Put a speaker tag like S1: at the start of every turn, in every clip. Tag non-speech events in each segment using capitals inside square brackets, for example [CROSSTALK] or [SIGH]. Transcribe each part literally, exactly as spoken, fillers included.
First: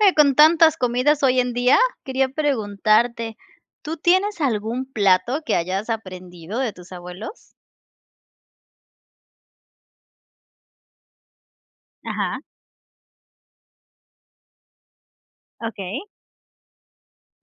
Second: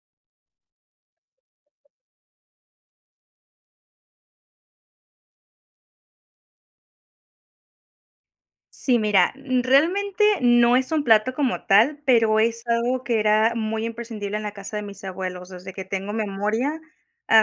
S1: Eh, con tantas comidas hoy en día, quería preguntarte, ¿tú tienes algún plato que hayas aprendido de tus abuelos?
S2: Sí, mira, realmente, no es un plato como tal, pero
S1: Ajá.
S2: es algo que era muy imprescindible en la casa de mis abuelos, desde que
S1: Okey.
S2: tengo memoria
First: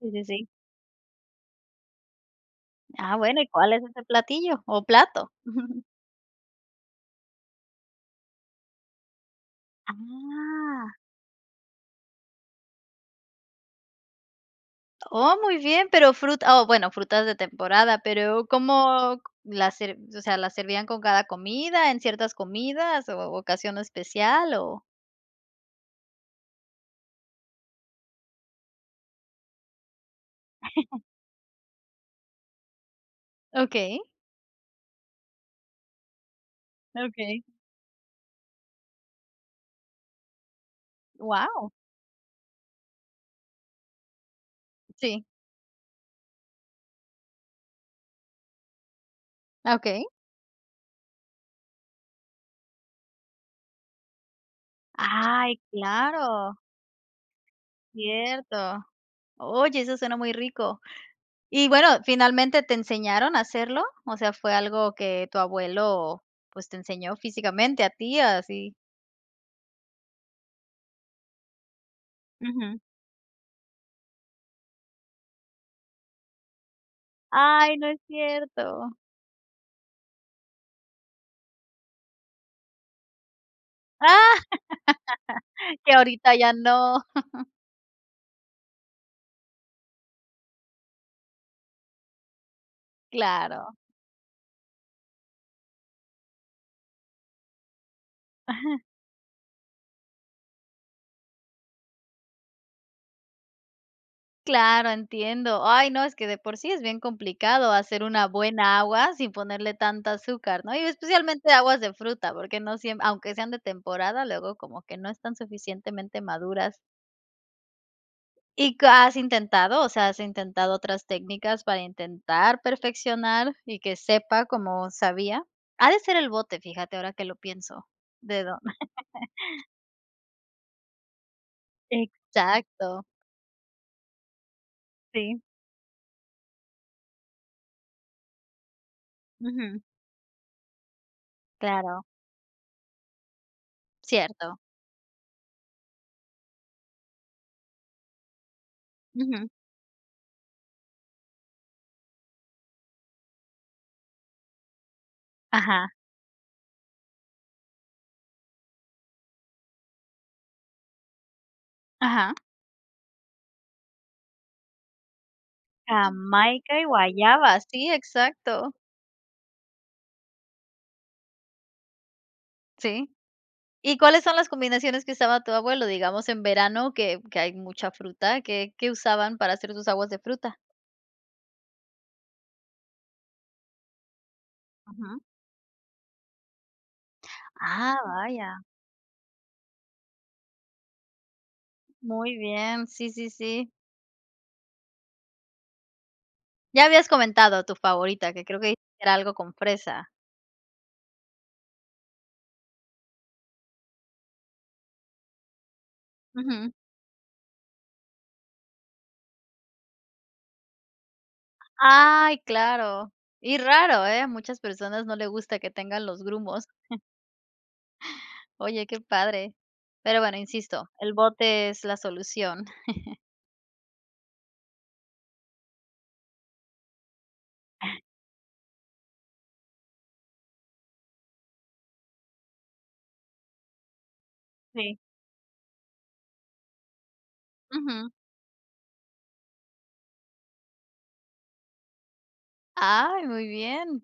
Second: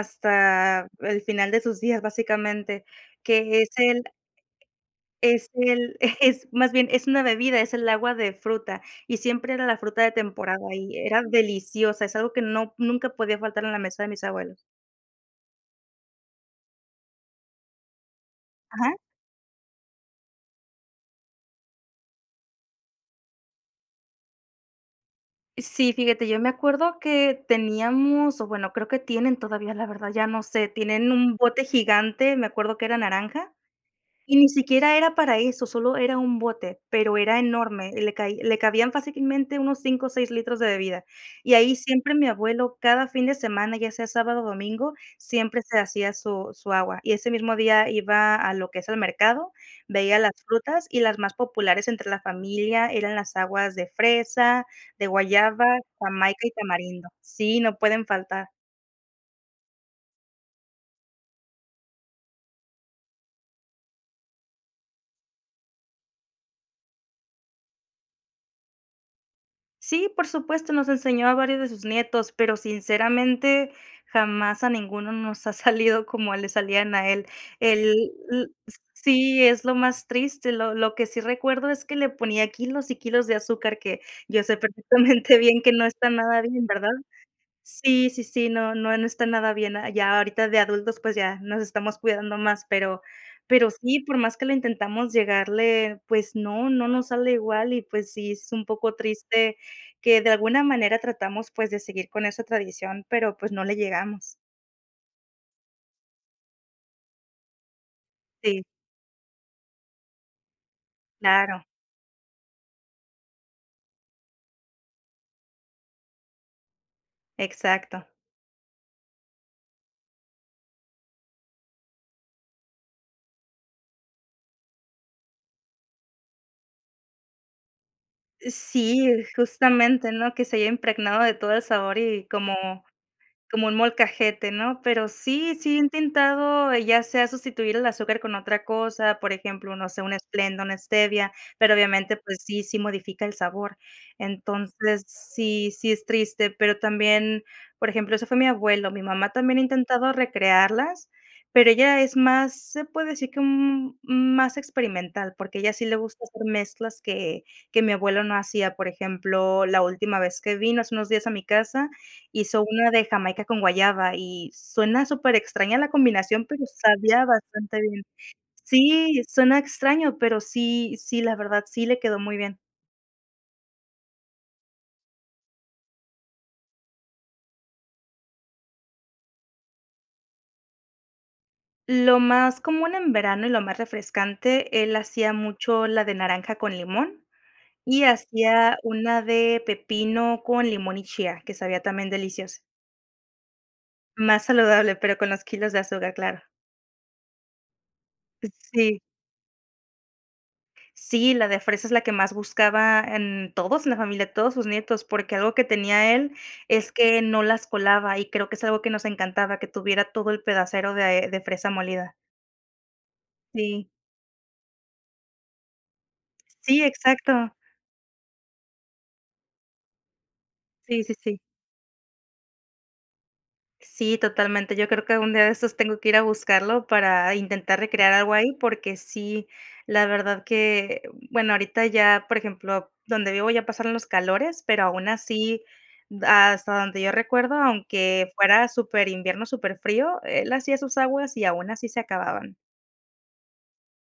S1: Sí, sí, sí.
S2: el final de sus días, básicamente
S1: Ah, bueno, ¿y
S2: que es
S1: cuál es
S2: el
S1: ese platillo o plato?
S2: es
S1: [CHUCKLES]
S2: el [CHUCKLES] eh, es más bien, es una bebida, es el agua de fruta, y siempre era la fruta de temporada
S1: Ah.
S2: y era deliciosa, es algo que no nunca podía faltar en la mesa de mis abuelos.
S1: Oh, muy bien, pero fruta o, bueno, frutas de temporada, pero,
S2: Ajá.
S1: ¿cómo la ser o sea, las servían con cada comida, en ciertas comidas, o ocasión especial, o?
S2: Sí, fíjate, yo me acuerdo que teníamos o bueno, creo que tienen todavía, la verdad, ya no sé,
S1: [LAUGHS]
S2: tienen un bote gigante, me acuerdo que era naranja,
S1: Okey.
S2: y ni siquiera era para eso, sólo era un bote, pero era
S1: Okey.
S2: enorme, y le cai le cabían fácilmente unos cinco o seis litros de bebida, y
S1: Guau.
S2: ahí siempre, mi abuelo cada fin de semana, ya sea sábado o domingo,
S1: Sí.
S2: siempre se hacía su su agua, y ese mismo día, iba a lo que es el mercado,
S1: Ah, okey.
S2: veía las frutas, y las más populares entre la familia eran las aguas de fresa, de
S1: Ay,
S2: guayaba, jamaica y
S1: claro.
S2: tamarindo, sí, no pueden faltar.
S1: Cierto. Oye, eso suena muy rico, y bueno, ¿finalmente te enseñaron a hacerlo?, o sea, ¿fue algo que tu abuelo, pues, te enseñó físicamente a ti?, así.
S2: Sí, por supuesto. Nos enseñó a varios de sus nietos, pero
S1: Ujú.
S2: sinceramente, jamás a ninguno nos ha salido como le salían a él.
S1: Ay, no
S2: El
S1: es
S2: l
S1: cierto.
S2: sí, es lo más triste. Lo lo que sí recuerdo es que le ponía kilos y kilos de azúcar que
S1: Ah.
S2: yo sé perfectamente bien que
S1: [LAUGHS]
S2: no
S1: Que
S2: está
S1: ahorita
S2: nada
S1: ya
S2: bien, ¿verdad?
S1: no. [CHUCKLES]
S2: Sí, sí, sí, no, no, no está nada bien, ya ahorita de adultos, pues, ya nos estamos cuidando más, pero pero
S1: Claro.
S2: sí, por más que lo intentamos llegarle, pues, no, no nos sale igual y, pues, sí, es un
S1: Ajá.
S2: poco triste que de alguna manera tratamos, pues, de seguir con esa tradición, pero, pues, no le llegamos.
S1: Claro, entiendo. Ay, no, es que de por sí es bien complicado hacer una
S2: Sí.
S1: buena agua sin ponerle tanta azúcar, ¿no?, y especialmente
S2: Claro.
S1: aguas de fruta, porque no siem aunque sean de temporada, luego como que no están suficientemente maduras.
S2: Exacto.
S1: ¿Y c has intentado? O sea, ¿has intentado otras técnicas para intentar perfeccionar y que sepa como sabía? Ha de ser el bote, fíjate ahora que lo pienso, dedo.
S2: Sí,
S1: [LAUGHS]
S2: justamente, ¿no?, que se haya impregnado de todo el sabor y como
S1: Exacto.
S2: como un molcajete, ¿no?, pero
S1: Sí.
S2: sí, sí he intentado, ya sea sustituir el azúcar con otra cosa, por ejemplo,
S1: Ujú.
S2: no sé, un Splenda, una Stevia, pero
S1: Claro.
S2: obviamente pues sí, si modifica el sabor.
S1: Cierto.
S2: Entonces, sí, sí es triste, pero también, por ejemplo, eso fue mi abuelo. Mi mamá
S1: Ujú.
S2: también ha intentado recrearlas pero ella es más se puede decir que un un más experimental, porque a ella sí
S1: Ajá.
S2: le gusta hacer mezclas que que mi abuelo no hacía, por ejemplo, la última vez que vino hace unos días a mi casa
S1: Ajá.
S2: hizo una de jamaica con guayaba y suena súper extraña la combinación, pero
S1: Jamaica y
S2: sabía
S1: guayaba.
S2: bastante
S1: Sí,
S2: bien.
S1: exacto.
S2: Sí, suena extraño, pero sí sí, la verdad, sí, le quedó muy bien.
S1: Sí. ¿Y cuáles son las combinaciones que usaba tu abuelo? Digamos en verano que que hay mucha fruta. ¿Qué qué usaban para hacer sus aguas de fruta?
S2: Lo más común en verano y lo más refrescante, él
S1: Ujú.
S2: hacía mucho la de naranja con limón,
S1: ¡Ah,
S2: y
S1: vaya!
S2: hacía una de pepino con limón y chía, que sabía también
S1: Muy
S2: deliciosa.
S1: bien, sí, sí, sí.
S2: Más saludable, pero con los kilos de azúcar, claro.
S1: Ya habías comentado tu favorita, que creo que
S2: Sí.
S1: era algo con fresa.
S2: Sí, la de fresa es la que más buscaba, em, todos en la familia, todos sus nietos, porque algo que tenía él,
S1: Ujú.
S2: es que no las colaba y creo que es algo que nos encantaba que tuviera todo el pedacero de de fresa molida.
S1: ¡Ay!, claro, y
S2: Sí.
S1: raro, ¿eh?, a muchas personas no le gusta que tengan los grumos.
S2: Sí,
S1: [CHUCKLES]
S2: exacto.
S1: Oye, qué padre. Pero, bueno, insisto,
S2: Sí, sí,
S1: el
S2: sí.
S1: bote es la solución. [CHUCKLES]
S2: Sí, totalmente. Yo creo que algún día de estos tengo que ir a buscarlo para intentar
S1: [CHUCKLES]
S2: recrear algo ahí, porque sí, la verdad que, um, bueno, ahorita ya, por ejemplo, donde vivo ya pasaron los calores, pero
S1: Sí.
S2: aún así, b hasta donde yo recuerdo,
S1: Ujú.
S2: aunque fuera superinvierno, superfrío, él hacía sus aguas y aún así se acababan.
S1: Ay, muy bien.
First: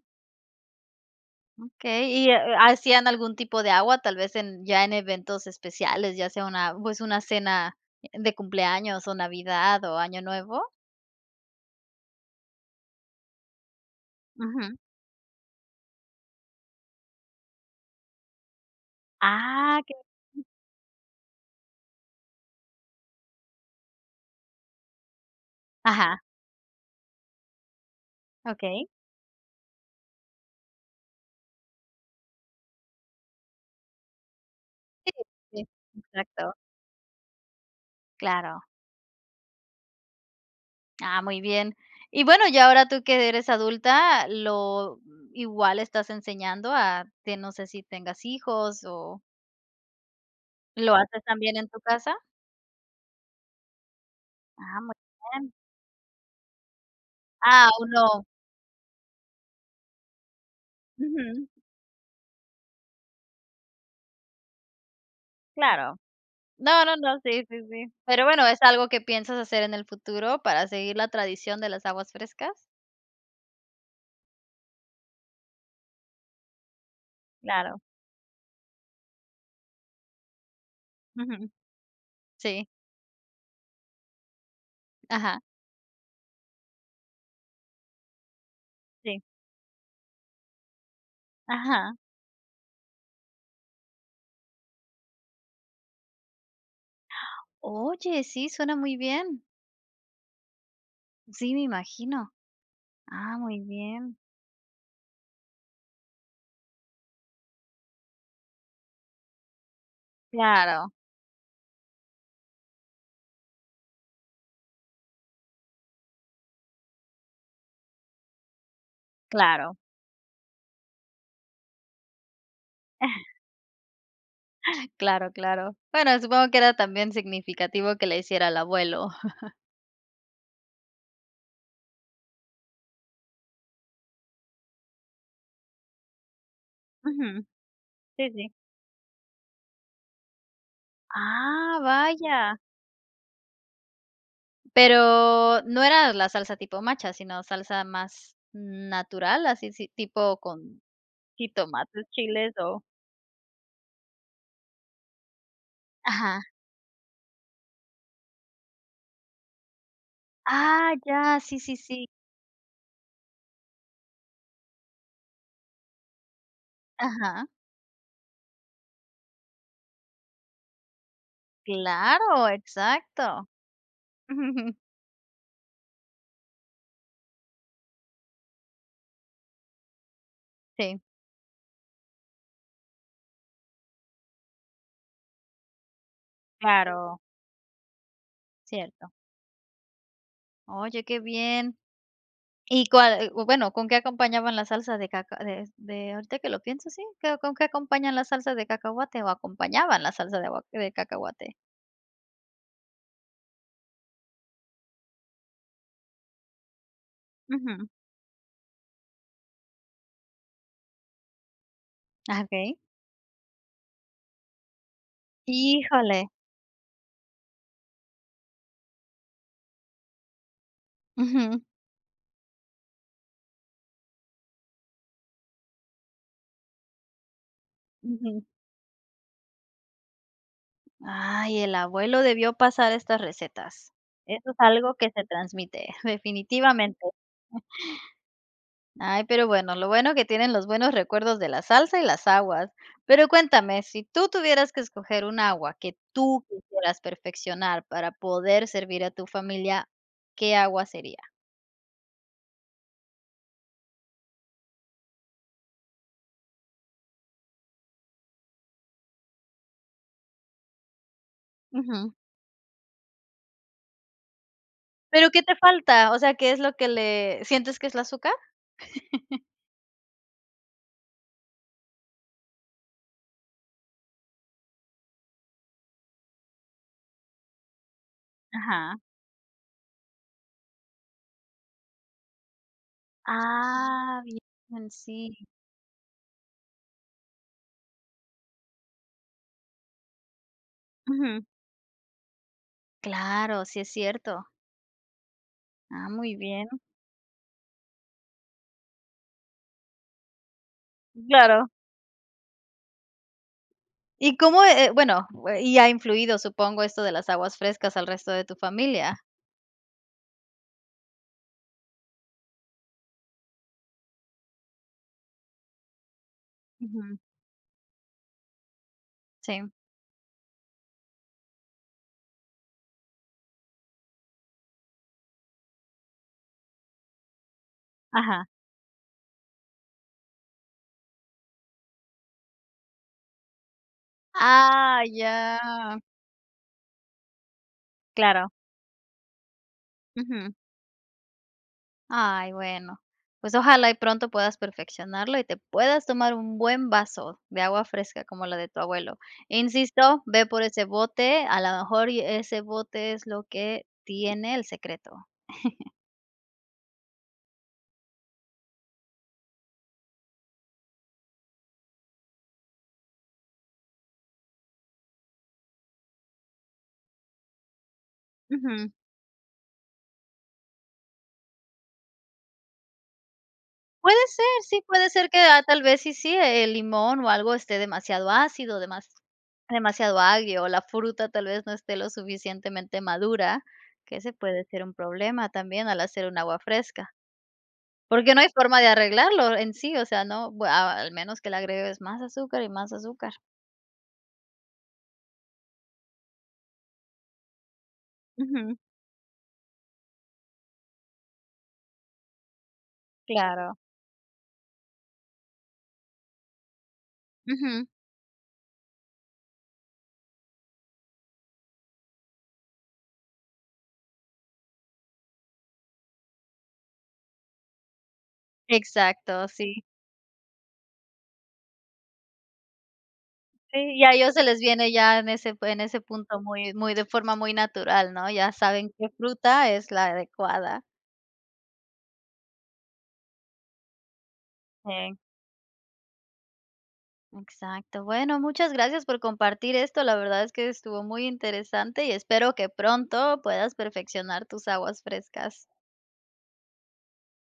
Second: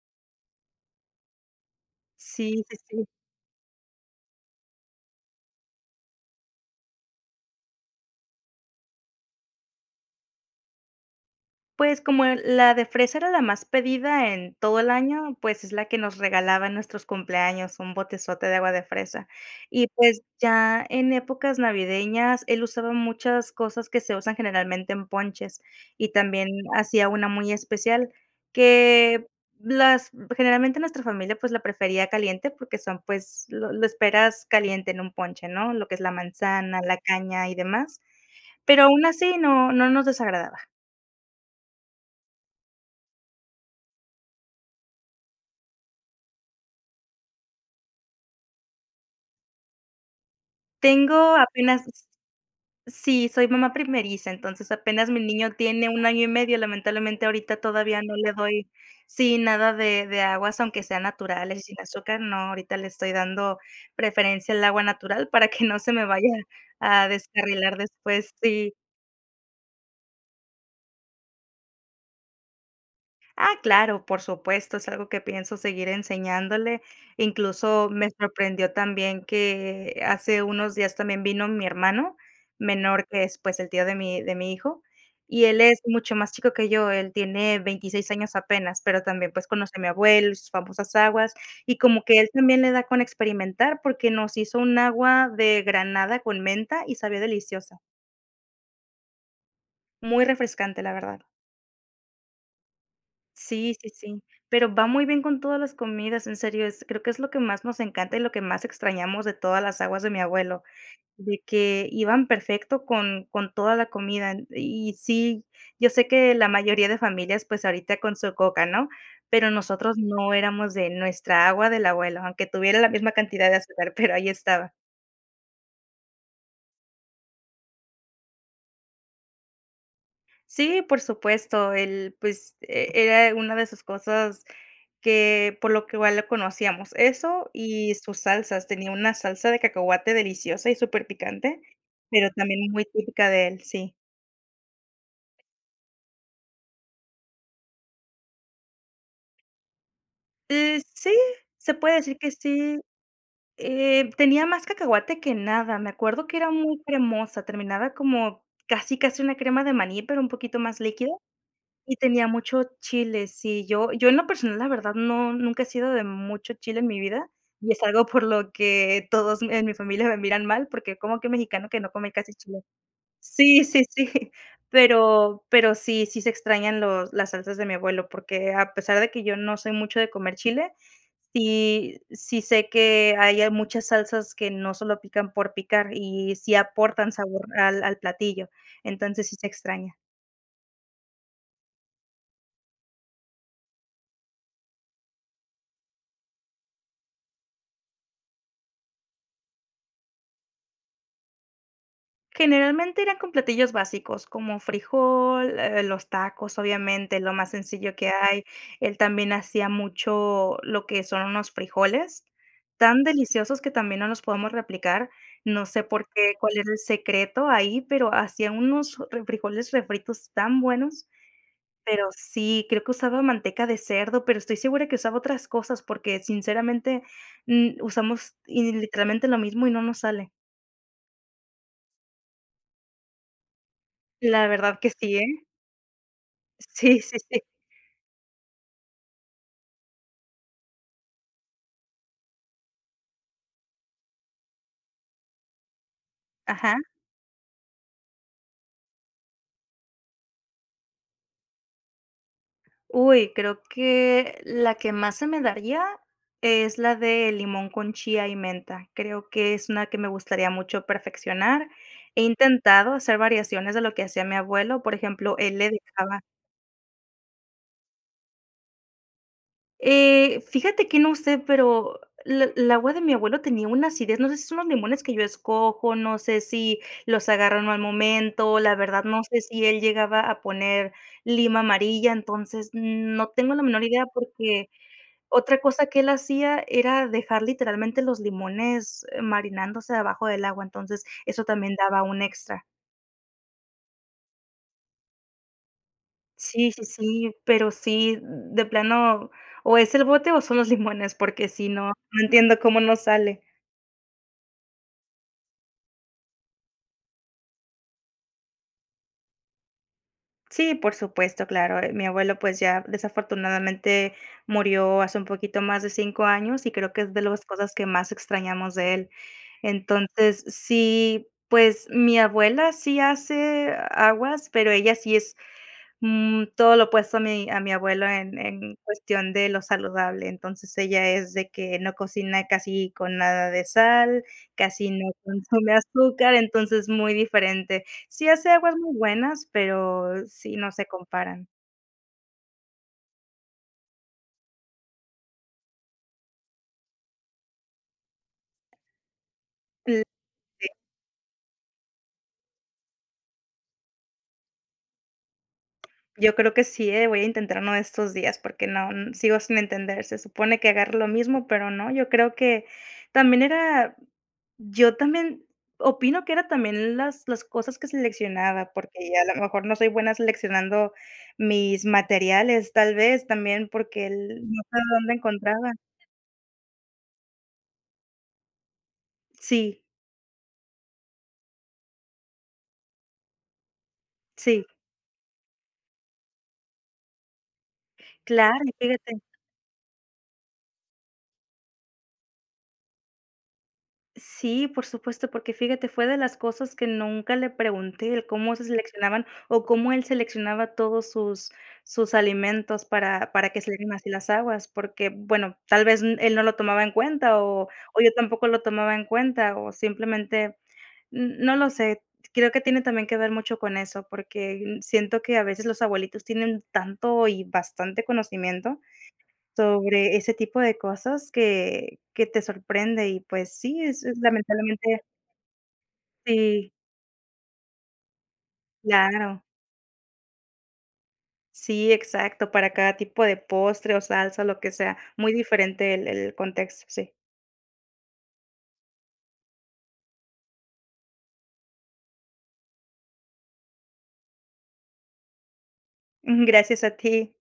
S1: Okey. Y,
S2: Sí,
S1: ¿ha ha
S2: sí,
S1: hacían
S2: sí.
S1: algún tipo de agua, tal vez en ya en eventos especiales, ya sea una, pues, una cena de cumpleaños, o Navidad, o Año Nuevo?
S2: Pues, como, eh, la de fresa era la más pedida en
S1: Ujú.
S2: todo el año, pues, es la que nos regalaba en nuestros cumpleaños, un botezote de agua de fresa
S1: Ah,
S2: y,
S1: que
S2: pues,
S1: bien.
S2: ya en épocas navideñas, él usaba muchas cosas que se usan, generalmente en ponches, y
S1: Ajá.
S2: también hacía una muy especial
S1: Okey.
S2: que, las generalmente, nuestra familia, pues, la prefería caliente porque son, pues, lo lo esperas caliente en un
S1: Sí,
S2: ponche,
S1: sí,
S2: ¿no?, lo que es la
S1: exacto.
S2: manzana, la caña y demás.
S1: Claro.
S2: Pero aún así no no nos desagradaba.
S1: Ah, muy bien. Y bueno, ya ahora tú, que eres adulta, lo ¿igual estás enseñando a que? no sé si tengas hijos o ¿Lo haces
S2: Tengo
S1: también en tu
S2: apenas s
S1: casa?
S2: sí, soy mamá primeriza. Entonces,
S1: Ah, muy
S2: apenas mi niño
S1: bien.
S2: tiene un año y medio, lamentablemente, ahorita
S1: Ah, aun
S2: todavía no
S1: no.
S2: le doy sí, nada de de aguas, aunque sean
S1: Ujú.
S2: naturales y sin azúcar. No, ahorita le estoy dando preferencia al agua natural, para que no se
S1: Claro.
S2: me vaya
S1: No, no,
S2: a
S1: no. Sí, sí,
S2: descarrilar
S1: sí. Pero
S2: después
S1: bueno, ¿es
S2: sí.
S1: algo que piensas hacer en el futuro para seguir la tradición de las aguas frescas?
S2: Ah, claro, por supuesto, es algo que pienso seguir enseñándole,
S1: Claro.
S2: incluso me sorprendió también que hace unos días también vino
S1: Ujú.
S2: mi hermano
S1: Sí.
S2: menor, que es, pues, el tío de mi de mi hijo
S1: Ajá.
S2: y él es mucho más chico que yo, él tiene veintiséis años apenas, pero
S1: Sí.
S2: también, pues, conoció a mi abuelo y sus famosas aguas, y
S1: Ajá.
S2: como que él también le da con experimentar porque nos hizo un agua de granada con menta y sabía deliciosa.
S1: Oye, sí, suena muy bien.
S2: Muy refrescante, la verdad.
S1: Sí, me imagino. Ah, muy
S2: Sí, sí,
S1: bien.
S2: sí, pero va muy bien con todas las comidas en serio, es creo que es lo que más nos encanta y lo que más extrañamos de todas las aguas de mi abuelo,
S1: Claro.
S2: de que iban perfecto con con toda la comida. Y sí, yo sé que la mayoría de familias, pues, ahorita con su Coca, ¿no?, pero
S1: Claro.
S2: nosotros, no, éramos de nuestra agua del abuelo, aunque tuviera la misma
S1: [CHUCKLES]
S2: cantidad de azúcar, pero ahí estaba.
S1: Claro, claro. Bueno, supongo que era también significativo que la hiciera el abuelo. [CHUCKLES]
S2: Sí, por supuesto. Él, pues, eh, era una de esas cosas que por lo que igual lo conocíamos,
S1: Ujú.
S2: eso y sus
S1: Sí, sí.
S2: salsas. Tenía una salsa de cacahuate deliciosa y superpicante,
S1: Ah,
S2: pero
S1: vaya.
S2: también muy típica de él, sí.
S1: Pero, no era la salsa tipo macha, sino salsa más, natural, así si tipo con,
S2: Eh, sí, se puede
S1: jitomates
S2: decir que
S1: chiles
S2: sí.
S1: o
S2: Eh, tenía más cacahuate que nada, me acuerdo que
S1: Ajá.
S2: era muy cremosa, terminaba como casi, casi una crema de maní, pero un poquito más
S1: Ah,
S2: líquida.
S1: ya, sí, sí,
S2: Y
S1: sí.
S2: tenía mucho chile, sí, yo yo en lo personal, la verdad no, nunca he sido de mucho chile en mi vida
S1: Ajá.
S2: y es algo por lo que, todos me en mi familia me miran mal porque, ¿cómo que mexicano que no come casi
S1: Claro,
S2: chile?
S1: exacto.
S2: Sí, sí, sí.
S1: [CHUCKLES]
S2: Pero, pero sí, sí se extrañan los las salsas de mi abuelo porque, a pesar de que yo no soy mucho de comer chile,
S1: Sí.
S2: sí, sí sé que, ahí hay muchas salsas que no solo pican por picar y, sí aportan
S1: Claro.
S2: sabor al al platillo.
S1: Cierto.
S2: Entonces sí se extraña.
S1: Oye, qué bien, ¿y cuál? U o bueno, ¿con qué acompañaban la salsa de caca de de ahorita que lo pienso. Sí, ¿qué? O, ¿con qué acompañan la salsa de cacahuate o acompañaban la salsa de agua de cacahuate?
S2: Generalmente eran con platillos básicos, como frijol, eh, los tacos, obviamente lo más
S1: Ujú.
S2: sencillo que hay. Él también hacía mucho, lo que son unos frijoles,
S1: Ah, okey.
S2: tan deliciosos que también no los podemos replicar. No sé por
S1: Híjole.
S2: qué, cuál era el secreto ahí, pero hacía unos, eh, refrijoles refritos tan buenos.
S1: Ujú.
S2: Pero sí creo que usaba manteca de cerdo, pero estoy segura que usaba otras cosas porque sinceramente, mm, usamos
S1: Ujú.
S2: y literalmente lo mismo y no nos sale.
S1: Ay, el abuelo debió pasar estas recetas.
S2: La
S1: Eso es
S2: verdad que
S1: algo que
S2: sí,
S1: se
S2: ¿eh?
S1: transmite, definitivamente.
S2: Sí, sí, sí.
S1: [CHUCKLES] Ay, pero bueno, lo bueno que tienen los buenos recuerdos de la salsa y las aguas. Pero cuéntame, si tú tuvieras que escoger un agua que tú
S2: Ajá.
S1: quisieras perfeccionar para poder servir a tu familia, ¿qué agua sería?
S2: Uy, creo que la que más se me daría, es la de limón con chía y menta. Creo que es una que me gustaría mucho perfeccionar.
S1: Ujú.
S2: He intentado hacer variaciones de lo que hacía mi abuelo, por
S1: Pero,
S2: ejemplo,
S1: ¿qué te
S2: él le
S1: falta?, o
S2: dejaba
S1: sea, ¿qué es lo que le sientes que es la azúcar? [LAUGHS]
S2: Eh, fíjate que no sé, pero l el agua de mi abuelo tenía una acidez, no sé si son los limones que yo escojo. No sé si, los agarro en mal momento, la
S1: Ajá.
S2: verdad no sé si él llegaba a poner lima amarilla, entonces, no tengo la menor idea
S1: Ah,
S2: porque
S1: bien, sí.
S2: otra cosa que él hacía era dejar literalmente los limones marinándose abajo del agua, entonces eso
S1: Ujú.
S2: también daba un extra.
S1: Claro. Sí, es cierto. Ah, muy bien.
S2: Sí, sí, sí, pero sí de plano, o es el bote o son los limones, porque
S1: Claro.
S2: si no no entiendo cómo no sale.
S1: ¿Y cómo, eh eh, bueno, uh, eh, y ha influido, supongo, esto de las aguas frescas al resto de tu familia?
S2: Sí, por supuesto, claro, eh, mi abuelo, pues ya, desafortunadamente murió hace un poquito más de cinco años, y creo que es
S1: Ujú.
S2: de los cosas que más extrañamos de él.
S1: Sí.
S2: Entonces, sí, pues, mi abuela sí hace aguas, pero ella sí es, mm, todo lo opuesto a mi a mi abuelo en
S1: Ajá.
S2: en cuestión de lo saludable. Entonces, ella es de que no cocina casi con nada de sal, casi
S1: Ah,
S2: no consume
S1: ya.
S2: azúcar, entonces, muy diferente. Sí
S1: Claro.
S2: hace aguas muy buenas, pero
S1: Ujú.
S2: sí, no se comparan.
S1: Ay, bueno, pues, ojalá y pronto puedas perfeccionarlo y te puedas tomar un buen vaso de agua fresca como la de tu abuelo.
S2: Cl
S1: Insisto, ve por
S2: sí.
S1: ese bote, a lo mejor y ese bote es lo que tiene el secreto. [CHUCKLES]
S2: Yo creo que sí, eh, voy a intentar uno de estos días porque no n sigo sin entender. Se supone que agarro lo mismo, pero no, yo creo que también era yo también opino que era también las las cosas que seleccionaba,
S1: Ujú.
S2: porque a la mejor no soy buena seleccionando mis materiales, tal vez, también porque
S1: Puede
S2: él
S1: ser,
S2: no sé
S1: sí, puede
S2: dónde
S1: ser que, ah,
S2: encontraba.
S1: tal vez sí sí, el limón o algo esté demasiado ácido, demas
S2: Sí.
S1: demasiado agrio o la fruta tal vez, no esté lo suficientemente madura, que ese puede
S2: Sí.
S1: ser un problema también al hacer un agua fresca. Porque no hay
S2: Claro, y
S1: forma de
S2: fíjate.
S1: arreglarlo en sí, o sea, no, bu a al menos que le agregues más azúcar y más azúcar.
S2: Sí, por supuesto, porque fíjate, fue de las cosas que nunca le pregunté, el cómo se
S1: Ujú.
S2: seleccionaban o cómo él seleccionaba todos sus sus alimentos para para que
S1: Claro.
S2: salieran así las aguas, porque bueno, tal vez, n él no lo tomaba en cuenta o
S1: Ujú.
S2: o yo tampoco lo tomaba en cuenta o simplemente n no lo sé, creo que tiene también que ver mucho con eso, porque, mm, siento que a veces los abuelitos tienen tanto y bastante conocimiento,
S1: Exacto, sí.
S2: sobre ese tipo de cosas que que te sorprende y pues
S1: Sí,
S2: sí, es,
S1: y a ellos se les viene
S2: lamentablemente
S1: ya en ese en ese punto
S2: Sí.
S1: muy muy de forma muy natural, ¿no?, ya saben qué
S2: Claro.
S1: fruta es la adecuada.
S2: Sí, exacto, para cada tipo de postre o salsa, lo que sea,
S1: Sí.
S2: muy diferente el el contexto, sí.
S1: Exacto. Bueno, muchas gracias por compartir esto. La verdad es que estuvo muy interesante y espero que pronto puedas perfeccionar tus aguas frescas.
S2: Mm, gracias a ti.